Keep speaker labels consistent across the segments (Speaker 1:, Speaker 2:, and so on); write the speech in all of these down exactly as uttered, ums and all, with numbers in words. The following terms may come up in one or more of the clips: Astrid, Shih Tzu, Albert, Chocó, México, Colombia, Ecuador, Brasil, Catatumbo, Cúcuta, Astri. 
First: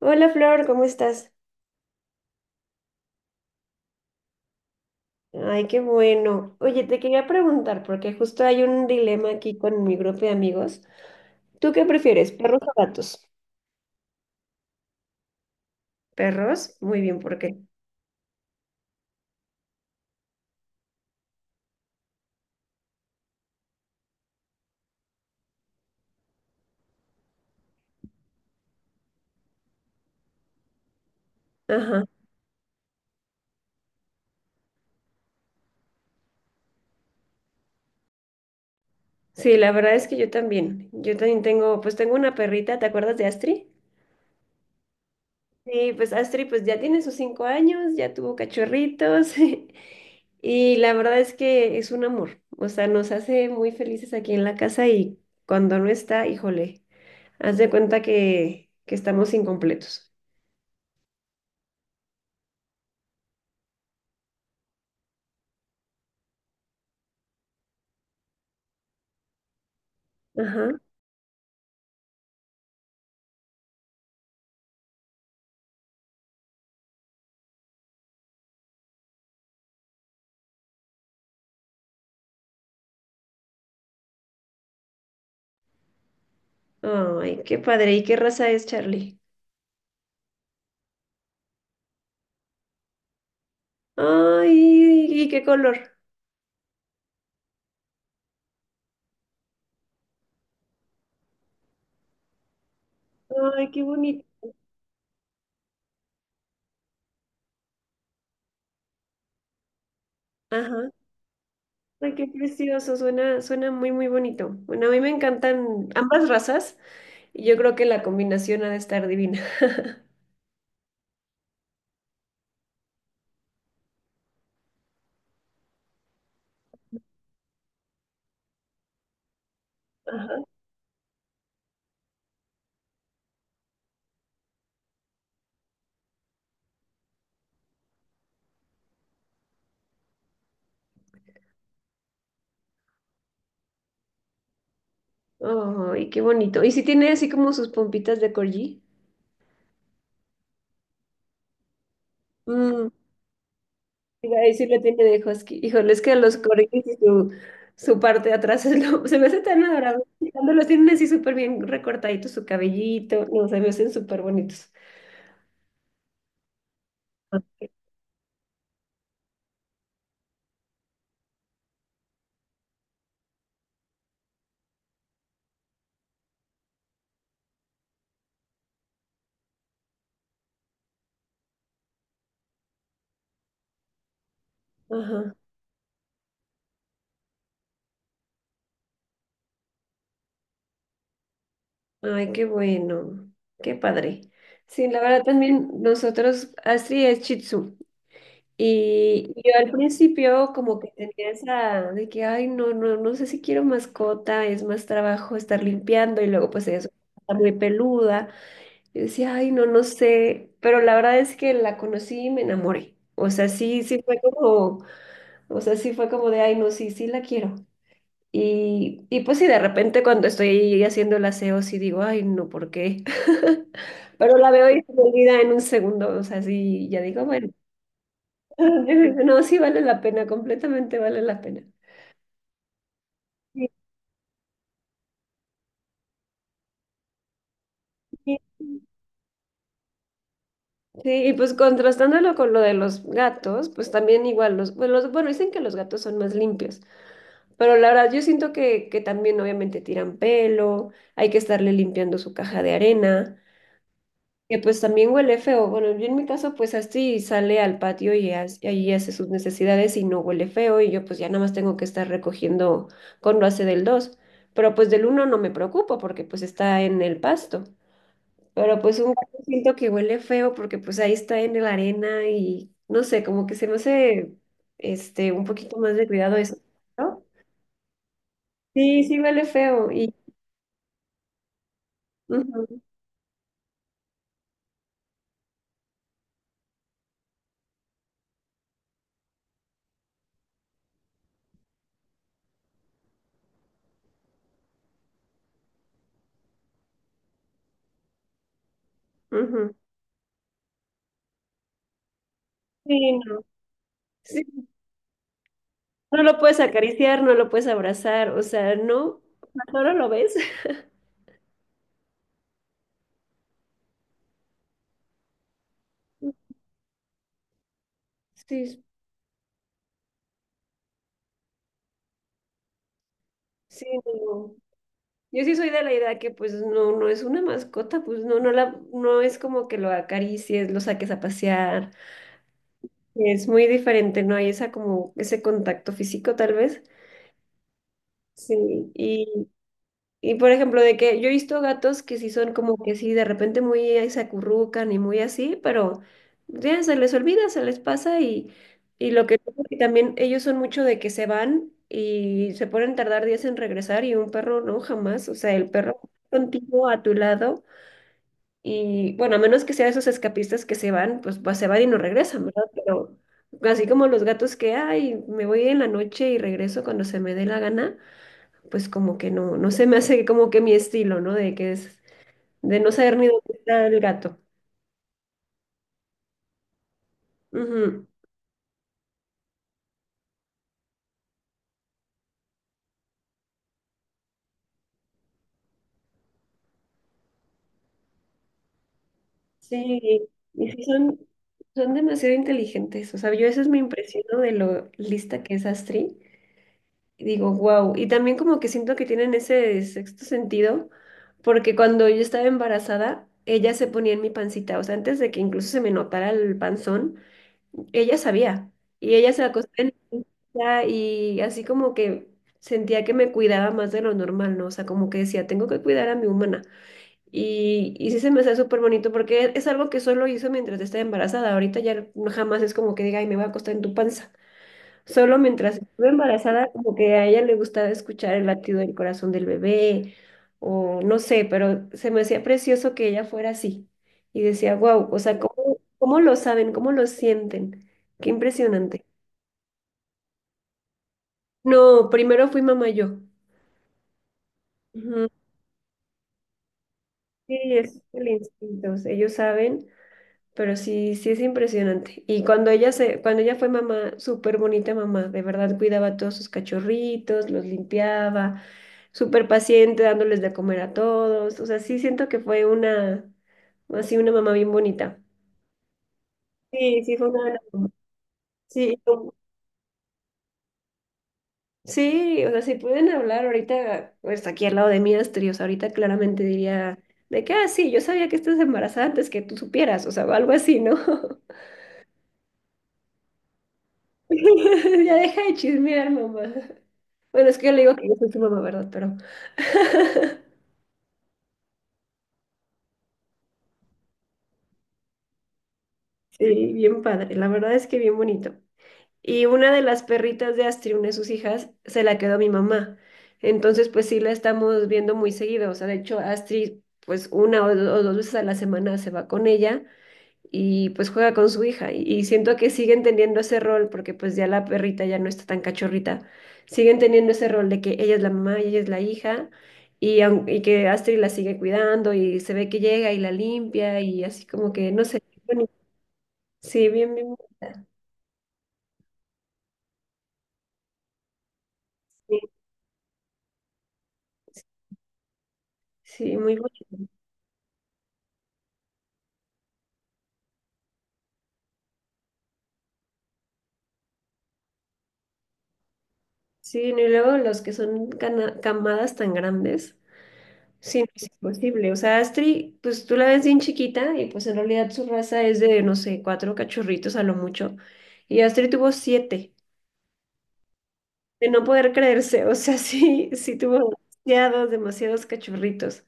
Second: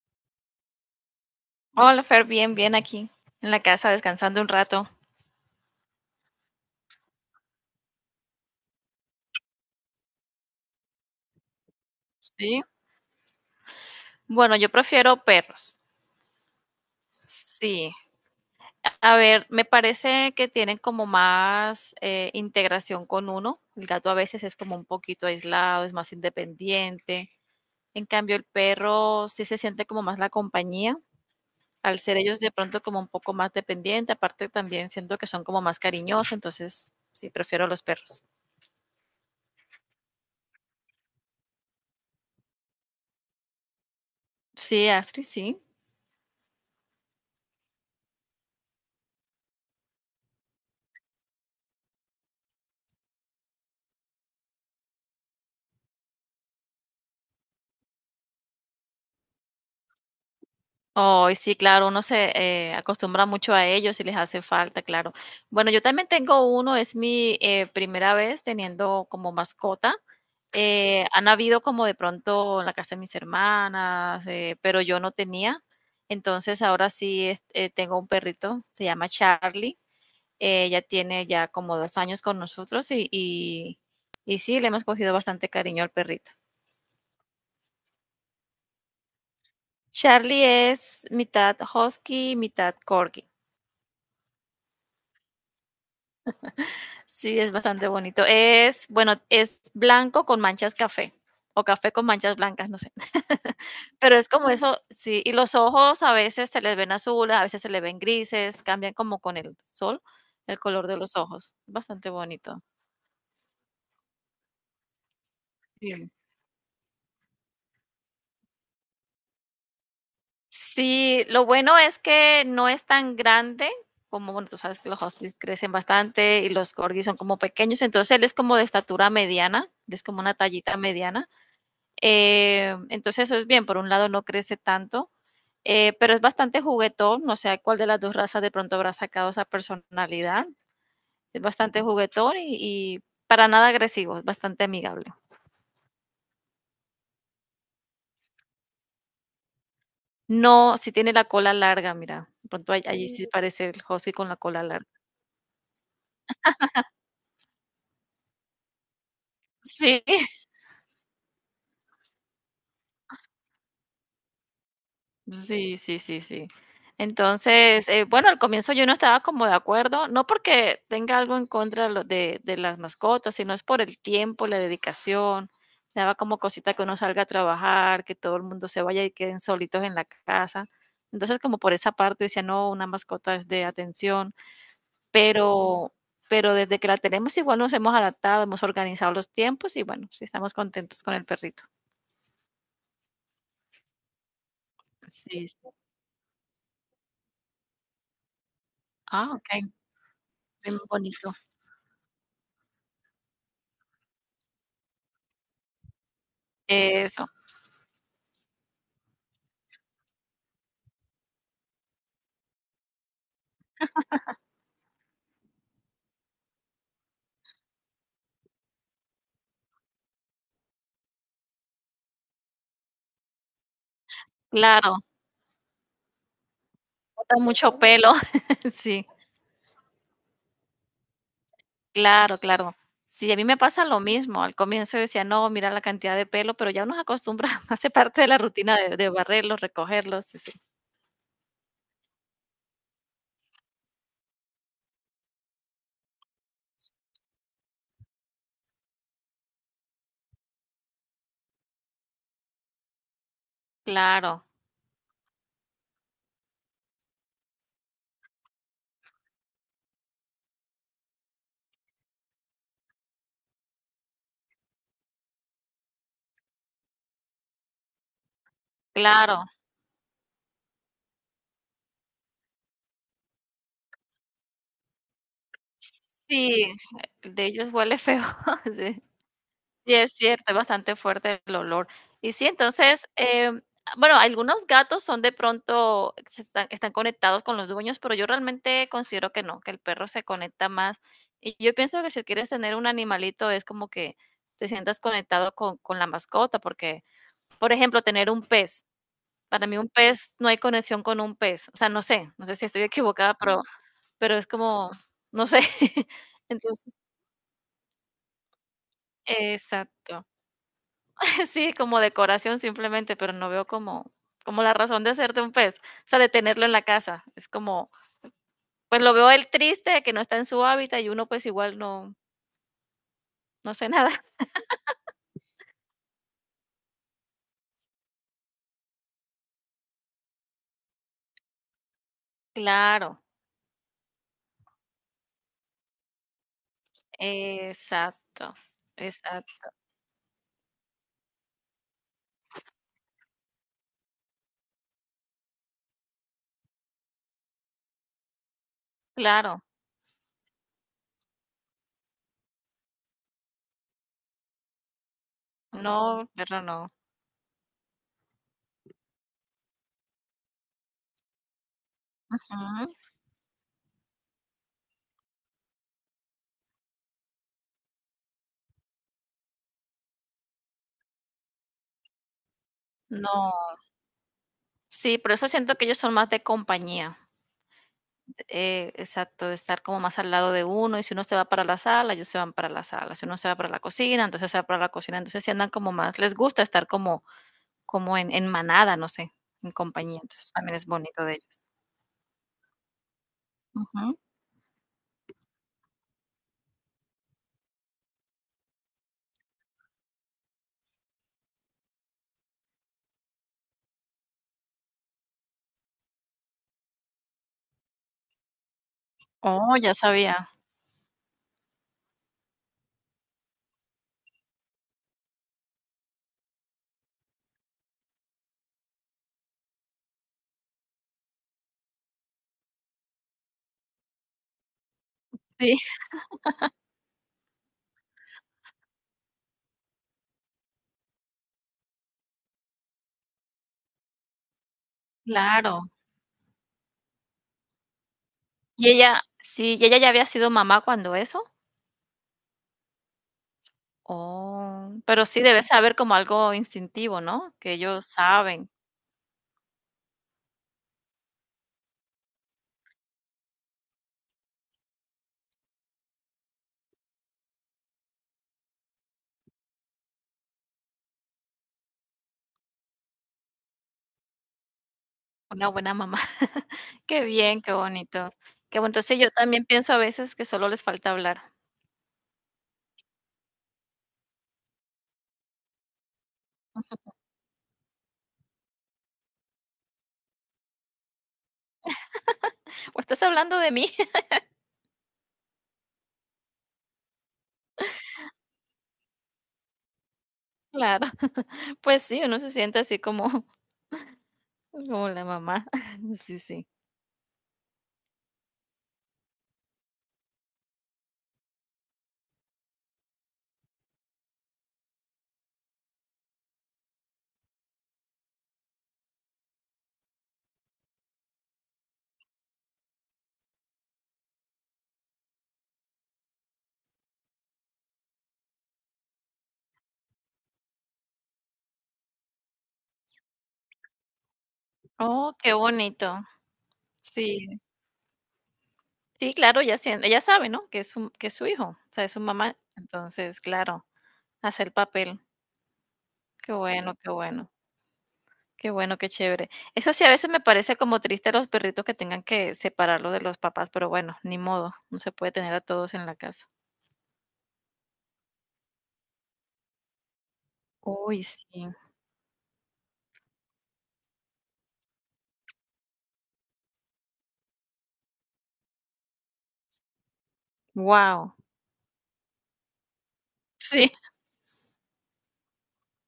Speaker 1: Hola Flor, ¿cómo estás?
Speaker 2: Hola, Fer, bien, bien aquí en la casa descansando un rato.
Speaker 1: Ay, qué bueno. Oye, te quería preguntar, porque justo hay un dilema aquí con mi grupo de amigos. ¿Tú qué prefieres, perros
Speaker 2: Sí.
Speaker 1: o gatos?
Speaker 2: Bueno, yo prefiero perros.
Speaker 1: ¿Perros? Muy bien, ¿por qué?
Speaker 2: Sí. A ver, me parece que tienen como más eh, integración con uno. El gato a veces es como un poquito aislado, es más independiente. En cambio, el perro sí se siente como más la compañía. Al
Speaker 1: Ajá.
Speaker 2: ser ellos de pronto como un poco más dependiente, aparte también siento que son como más cariñosos, entonces sí, prefiero los perros.
Speaker 1: Sí, la verdad es que yo también. Yo también tengo, pues tengo una perrita, ¿te acuerdas de Astri?
Speaker 2: Sí, Astrid, sí.
Speaker 1: Sí, pues Astri pues ya tiene sus cinco años, ya tuvo cachorritos y la verdad es que es un amor. O sea, nos hace muy felices aquí en la casa y cuando no está, híjole. Haz de cuenta que, que estamos incompletos.
Speaker 2: Ay, sí, claro, uno se eh, acostumbra mucho a ellos y les hace falta, claro. Bueno, yo también tengo uno, es mi eh, primera vez teniendo como mascota.
Speaker 1: Ajá.
Speaker 2: Eh, han habido como de pronto en la casa de mis hermanas, eh, pero yo no tenía. Entonces ahora sí es- eh, tengo un perrito, se llama Charlie. Eh, Ella tiene ya como dos años con nosotros y, y, y sí, le hemos cogido bastante cariño al perrito.
Speaker 1: Ay, qué padre. ¿Y qué raza es Charlie?
Speaker 2: Charlie es mitad husky, mitad corgi.
Speaker 1: Ay, ¿y qué color?
Speaker 2: Sí, es bastante bonito. Es, bueno, es blanco con manchas café o café con manchas blancas, no sé.
Speaker 1: Ay, qué
Speaker 2: Pero
Speaker 1: bonito.
Speaker 2: es como eso, sí, y los ojos a veces se les ven azules, a veces se les ven grises, cambian como con el sol el color
Speaker 1: Ajá.
Speaker 2: de los ojos. Bastante
Speaker 1: Ay, qué
Speaker 2: bonito.
Speaker 1: precioso. Suena, suena muy, muy bonito. Bueno, a mí me encantan
Speaker 2: Sí.
Speaker 1: ambas razas y yo creo que la combinación ha de estar divina.
Speaker 2: Sí, lo bueno es que no es tan grande como, bueno, tú sabes que los huskies crecen bastante y los corgis son como pequeños, entonces él es como de estatura mediana, él es como una
Speaker 1: Ajá.
Speaker 2: tallita mediana. Eh, entonces eso es bien, por un lado no crece tanto, eh, pero es bastante juguetón, no sé cuál de las dos razas de pronto habrá sacado esa personalidad. Es bastante juguetón y, y para nada agresivo, es bastante amigable.
Speaker 1: Ay, qué bonito. ¿Y si tiene así como sus pompitas de corgi?
Speaker 2: No, si tiene la cola larga, mira, de pronto all-
Speaker 1: Mm.
Speaker 2: allí sí parece el husky con
Speaker 1: Iba
Speaker 2: la cola
Speaker 1: sí lo
Speaker 2: larga.
Speaker 1: tiene de Husky. Híjole, es que los corgis y su, su parte de atrás es lo- se me hace tan adorable.
Speaker 2: Sí,
Speaker 1: Cuando los tienen así súper bien recortaditos, su cabellito, no, se me hacen súper bonitos.
Speaker 2: sí, sí, sí, sí. Entonces, eh, bueno, al comienzo yo no estaba como de acuerdo, no porque tenga algo en contra lo- de, de las mascotas, sino es por el tiempo, la dedicación. Me daba como cosita que uno salga a trabajar, que todo el mundo se vaya y queden solitos en la casa. Entonces, como por esa parte decía, no, una mascota es de atención,
Speaker 1: Ajá.
Speaker 2: pero, pero desde que la tenemos igual nos hemos adaptado, hemos organizado los tiempos y bueno, sí estamos contentos con el perrito.
Speaker 1: Ay, qué bueno. Qué padre. Sí, la verdad
Speaker 2: Sí,
Speaker 1: también
Speaker 2: sí.
Speaker 1: nosotros, Astrid es Shih Tzu.
Speaker 2: Ah,
Speaker 1: Y yo
Speaker 2: ok,
Speaker 1: al principio
Speaker 2: bien
Speaker 1: como que tenía
Speaker 2: bonito.
Speaker 1: esa de que, ay, no, no, no sé si quiero mascota, es más trabajo estar limpiando y luego pues ella es-
Speaker 2: Eso.
Speaker 1: está muy peluda. Yo decía, ay, no, no sé, pero la verdad es que la conocí y me enamoré. O sea, sí, sí fue como, o sea, sí fue como de, ay, no, sí, sí la quiero. Y, y pues sí, de repente cuando estoy haciendo el aseo, sí digo, ay, no, ¿por qué? Pero la veo y se
Speaker 2: Claro,
Speaker 1: me olvida en un segundo, o sea, sí, ya digo,
Speaker 2: bota
Speaker 1: bueno,
Speaker 2: mucho pelo. Sí,
Speaker 1: no, sí vale la pena, completamente vale la pena.
Speaker 2: claro, claro. Sí, a mí me
Speaker 1: Sí,
Speaker 2: pasa lo mismo. Al comienzo decía: "No, mira la cantidad de pelo", pero ya uno se acostumbra, hace parte de la rutina de de barrerlos, recogerlos, sí, sí.
Speaker 1: sí, y pues contrastándolo con lo de los gatos, pues también igual los, pues, los- bueno, dicen que los gatos son más limpios. Pero la verdad, yo siento que, que también obviamente tiran pelo, hay que estarle limpiando su caja de arena,
Speaker 2: Claro,
Speaker 1: que pues también huele feo. Bueno, yo en mi caso pues así sale al patio y as- y allí hace sus necesidades y no huele feo y yo pues ya nada más tengo que estar recogiendo cuando hace del dos. Pero pues del uno no me preocupo porque pues está en el pasto. Pero pues un gato
Speaker 2: claro.
Speaker 1: siento que huele feo porque pues ahí está en la arena y no sé, como que se me hace este un poquito más de cuidado eso,
Speaker 2: Sí,
Speaker 1: ¿no?
Speaker 2: el de ellos huele feo,
Speaker 1: Sí,
Speaker 2: sí.
Speaker 1: sí huele feo.
Speaker 2: Sí, es
Speaker 1: Y
Speaker 2: cierto, es bastante fuerte el olor. Y sí,
Speaker 1: ujú,
Speaker 2: entonces, em, bueno, algunos gatos son de pronto, se están, están conectados con los dueños, pero yo realmente considero que no, que el perro se conecta más. Y yo pienso que si quieres tener un animalito es como que te sientas conectado con, con la mascota, porque, por ejemplo, tener un pez, para
Speaker 1: ujú.
Speaker 2: mí un pez, no hay conexión con un pez. O sea, no sé, no sé si estoy
Speaker 1: Sí,
Speaker 2: equivocada,
Speaker 1: no.
Speaker 2: pero, pero
Speaker 1: Sí.
Speaker 2: es como, no sé.
Speaker 1: No lo puedes
Speaker 2: Entonces,
Speaker 1: acariciar, no lo puedes abrazar, o sea, no, ahora lo
Speaker 2: exacto.
Speaker 1: ves.
Speaker 2: Sí, como decoración simplemente, pero no veo como, como la razón de ser de un pez, o sea, de tenerlo en la casa. Es como,
Speaker 1: Sí,
Speaker 2: pues lo veo él triste de que no está en su hábitat y uno pues igual no, no
Speaker 1: sí,
Speaker 2: hace nada.
Speaker 1: no. Yo sí soy de la idea que pues no, no es una mascota, pues no, no la, no es como que lo acaricies, lo saques a pasear.
Speaker 2: Claro,
Speaker 1: Es muy diferente, no hay esa como ese contacto físico tal vez.
Speaker 2: exacto,
Speaker 1: Sí,
Speaker 2: exacto,
Speaker 1: y por ejemplo, de que yo he visto gatos que sí son como que sí, de repente muy ahí se acurrucan y muy así, pero ya se les olvida, se les pasa y, y lo que
Speaker 2: claro.
Speaker 1: que también ellos son mucho de que se van y se pueden tardar días en regresar y un perro no, jamás, o sea, el perro
Speaker 2: No, pero
Speaker 1: contigo
Speaker 2: no.
Speaker 1: a tu lado y bueno, a menos que sea esos escapistas que se van, pues, pues se van y no regresan, ¿verdad?
Speaker 2: Ujú.
Speaker 1: Pero así como los gatos que, ay, me voy en la noche y regreso cuando se me dé la gana pues como que no, no se me hace como que mi estilo, ¿no? De que es, de no saber ni dónde
Speaker 2: No,
Speaker 1: está el gato.
Speaker 2: sí, por eso siento que ellos son más de compañía.
Speaker 1: Ujú.
Speaker 2: Eh, exacto, de estar como más al lado de uno. Y si uno se va para la sala, ellos se van para la sala. Si uno se va para la cocina, entonces se va para la cocina. Entonces sí andan como más, les gusta estar como como en en manada, no sé, en compañía,
Speaker 1: Sí,
Speaker 2: entonces
Speaker 1: y
Speaker 2: también
Speaker 1: sí
Speaker 2: es
Speaker 1: son,
Speaker 2: bonito de ellos.
Speaker 1: son demasiado inteligentes. O sea, yo eso es mi
Speaker 2: Ujú.
Speaker 1: impresión de lo lista que es Astrid. Y digo, wow. Y también como que siento que tienen ese sexto sentido, porque cuando yo estaba embarazada, ella se ponía en mi pancita. O sea, antes de que incluso se me notara el panzón, ella sabía y ella se acostó
Speaker 2: Oh,
Speaker 1: en
Speaker 2: ya
Speaker 1: mi
Speaker 2: sabía.
Speaker 1: silla y así como que sentía que me cuidaba más de lo normal, ¿no? O sea, como que decía, tengo que cuidar a mi humana. Y, y sí se me hace súper bonito porque es algo que solo hizo mientras estaba embarazada. Ahorita ya jamás es como que diga, ay, me voy a acostar en tu panza. Solo
Speaker 2: Sí,
Speaker 1: mientras estuve embarazada, como que a ella le gustaba escuchar el latido del corazón del bebé, o no sé, pero se me hacía precioso que ella fuera así. Y decía, wow, o sea, ¿cómo,
Speaker 2: claro.
Speaker 1: cómo lo saben? ¿Cómo lo sienten? Qué
Speaker 2: ¿Y
Speaker 1: impresionante.
Speaker 2: ella sí, y ella ya había sido mamá cuando eso?
Speaker 1: No, primero fui mamá yo.
Speaker 2: Oh, pero
Speaker 1: Ujú.
Speaker 2: sí debe saber como algo instintivo, ¿no?
Speaker 1: Sí,
Speaker 2: Que
Speaker 1: es
Speaker 2: ellos
Speaker 1: el
Speaker 2: saben,
Speaker 1: instinto. O sea, ellos saben. Pero sí, sí es impresionante. Y cuando ella se, cuando ella fue mamá, súper bonita mamá, de verdad cuidaba a todos sus cachorritos, los limpiaba, súper paciente, dándoles de comer a todos. O sea, sí siento que fue una, así una mamá bien bonita.
Speaker 2: una buena mamá.
Speaker 1: Sí, sí,
Speaker 2: Qué
Speaker 1: fue una buena-
Speaker 2: bien, qué
Speaker 1: mamá.
Speaker 2: bonito. Qué
Speaker 1: Sí,
Speaker 2: bueno. Sí, yo
Speaker 1: como-
Speaker 2: también pienso a veces que solo les falta hablar.
Speaker 1: sí, o sea, si pueden hablar ahorita, pues aquí al lado de mí, Asturias, ahorita claramente diría de que, ah, sí, yo sabía que estás embarazada antes que tú supieras, o sea, o algo así, ¿no?
Speaker 2: ¿O estás hablando de mí?
Speaker 1: Ya deja de chismear, mamá. Bueno, es que yo le digo que yo soy su mamá, ¿verdad? Pero
Speaker 2: Claro. Pues sí, uno se siente así como como la mamá. Sí, sí.
Speaker 1: sí, bien padre. La verdad es que bien bonito. Y una de las perritas de Astrid, una de sus hijas, se la quedó mi mamá. Entonces, pues sí la estamos viendo muy seguido. O sea, de hecho, Astrid, pues una o do- o dos veces a la semana se va con ella. Y pues juega con su hija. Y, y siento que siguen teniendo ese rol, porque pues ya la perrita ya no está tan cachorrita, siguen teniendo ese rol de que ella es la mamá y ella es la hija, y, aun- y que Astrid la sigue cuidando y se ve que llega y la limpia y así como que, no sé,
Speaker 2: Oh, qué
Speaker 1: bonito.
Speaker 2: bonito.
Speaker 1: Sí, bien, bien,
Speaker 2: Sí.
Speaker 1: bonita.
Speaker 2: Sí, claro, ella sien ella sabe, ¿no?, que es su que es su hijo, o sea, es su
Speaker 1: Sí,
Speaker 2: mamá. Entonces, claro, hace
Speaker 1: sí,
Speaker 2: el papel.
Speaker 1: sí,
Speaker 2: Qué
Speaker 1: muy
Speaker 2: bueno,
Speaker 1: bonito.
Speaker 2: qué bueno, qué bueno, qué chévere. Eso sí, a veces me parece como triste a los perritos que tengan que separarlo de los papás, pero bueno, ni modo, no se puede tener a todos en la casa.
Speaker 1: Sí, no, y luego los que son cana- camadas tan grandes. Sí, no
Speaker 2: Uy,
Speaker 1: es
Speaker 2: sí.
Speaker 1: imposible. O sea, Astrid, pues tú la ves bien chiquita y pues en realidad su raza es de, no sé, cuatro cachorritos a lo mucho. Y Astrid tuvo siete,
Speaker 2: Wow.
Speaker 1: de no poder creerse. O sea, sí, sí tuvo
Speaker 2: Sí,
Speaker 1: demasiados, demasiados cachorritos.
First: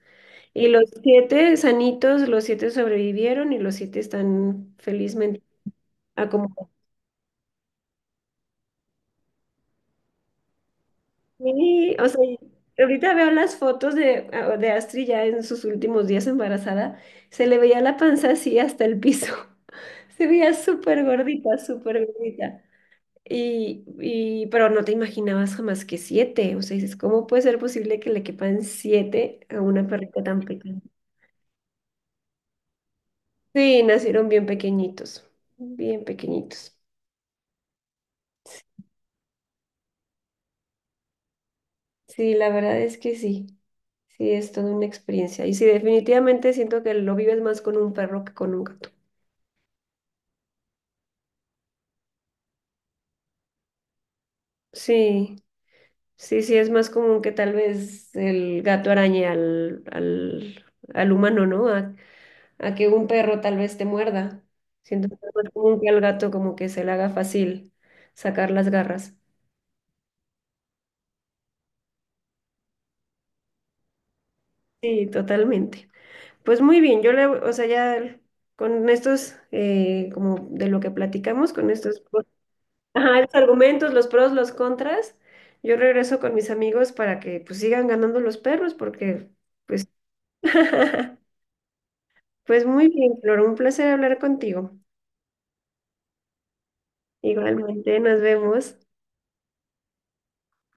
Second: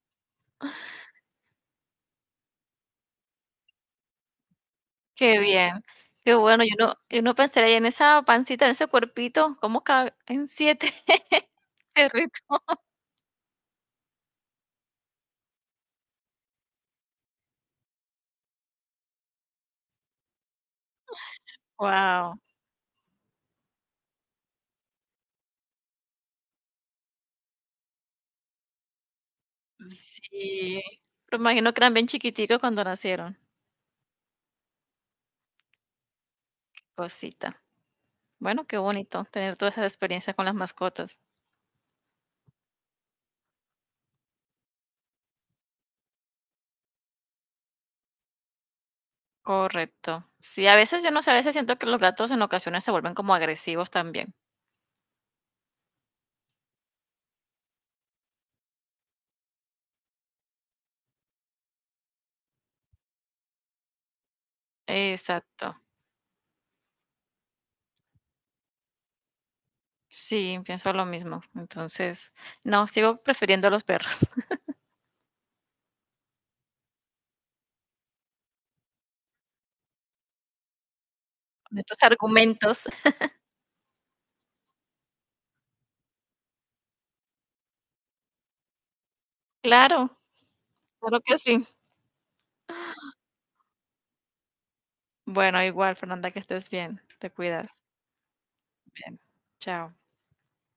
Speaker 1: Y los siete sanitos, los siete sobrevivieron y los siete están
Speaker 2: qué
Speaker 1: felizmente
Speaker 2: bien, qué bueno. Yo
Speaker 1: acomodados.
Speaker 2: no yo no pensaría en esa pancita, en ese cuerpito, cómo caben siete
Speaker 1: Sí, o sea,
Speaker 2: perritos.
Speaker 1: ahorita veo las fotos de, ah, de Astrid ya en sus últimos días embarazada, se le veía la panza así hasta el piso. Se veía súper gordita, súper
Speaker 2: Wow.
Speaker 1: gordita. Y, y, pero no te imaginabas jamás que siete. O sea, dices, ¿cómo puede ser posible que le quepan siete a una perrita tan
Speaker 2: Sí,
Speaker 1: pequeña?
Speaker 2: pero imagino que eran bien chiquiticos cuando nacieron.
Speaker 1: Sí, nacieron bien pequeñitos, bien pequeñitos.
Speaker 2: Cosita. Bueno, qué bonito tener todas esas experiencias con las mascotas.
Speaker 1: Sí, la verdad es que sí. Sí, es toda una experiencia. Y sí, definitivamente siento que lo vives más con un perro que con un gato.
Speaker 2: Correcto. Sí, a veces yo no sé, a veces siento que los gatos en ocasiones se vuelven como agresivos también.
Speaker 1: Sí, sí, sí, es más común que tal vez el gato arañe al, al, al humano, ¿no? A, a que un perro tal vez te muerda. Siento que es más
Speaker 2: Exacto.
Speaker 1: común que al gato como que se le haga fácil sacar las garras.
Speaker 2: Sí, pienso lo mismo. Entonces, no, sigo prefiriendo a los perros.
Speaker 1: Sí, totalmente. Pues muy bien, yo le, o sea, ya con estos, eh, como de lo que platicamos, con
Speaker 2: Con estos
Speaker 1: estos, pues,
Speaker 2: argumentos.
Speaker 1: ajá, los argumentos, los pros, los contras, yo regreso con mis amigos para que pues sigan ganando los perros porque, pues...
Speaker 2: Claro, claro que sí.
Speaker 1: Pues muy bien, Flor, un placer hablar contigo.
Speaker 2: Bueno, igual, Fernanda, que estés bien. Te cuidas.
Speaker 1: Igualmente, nos vemos.
Speaker 2: Bien. Chao.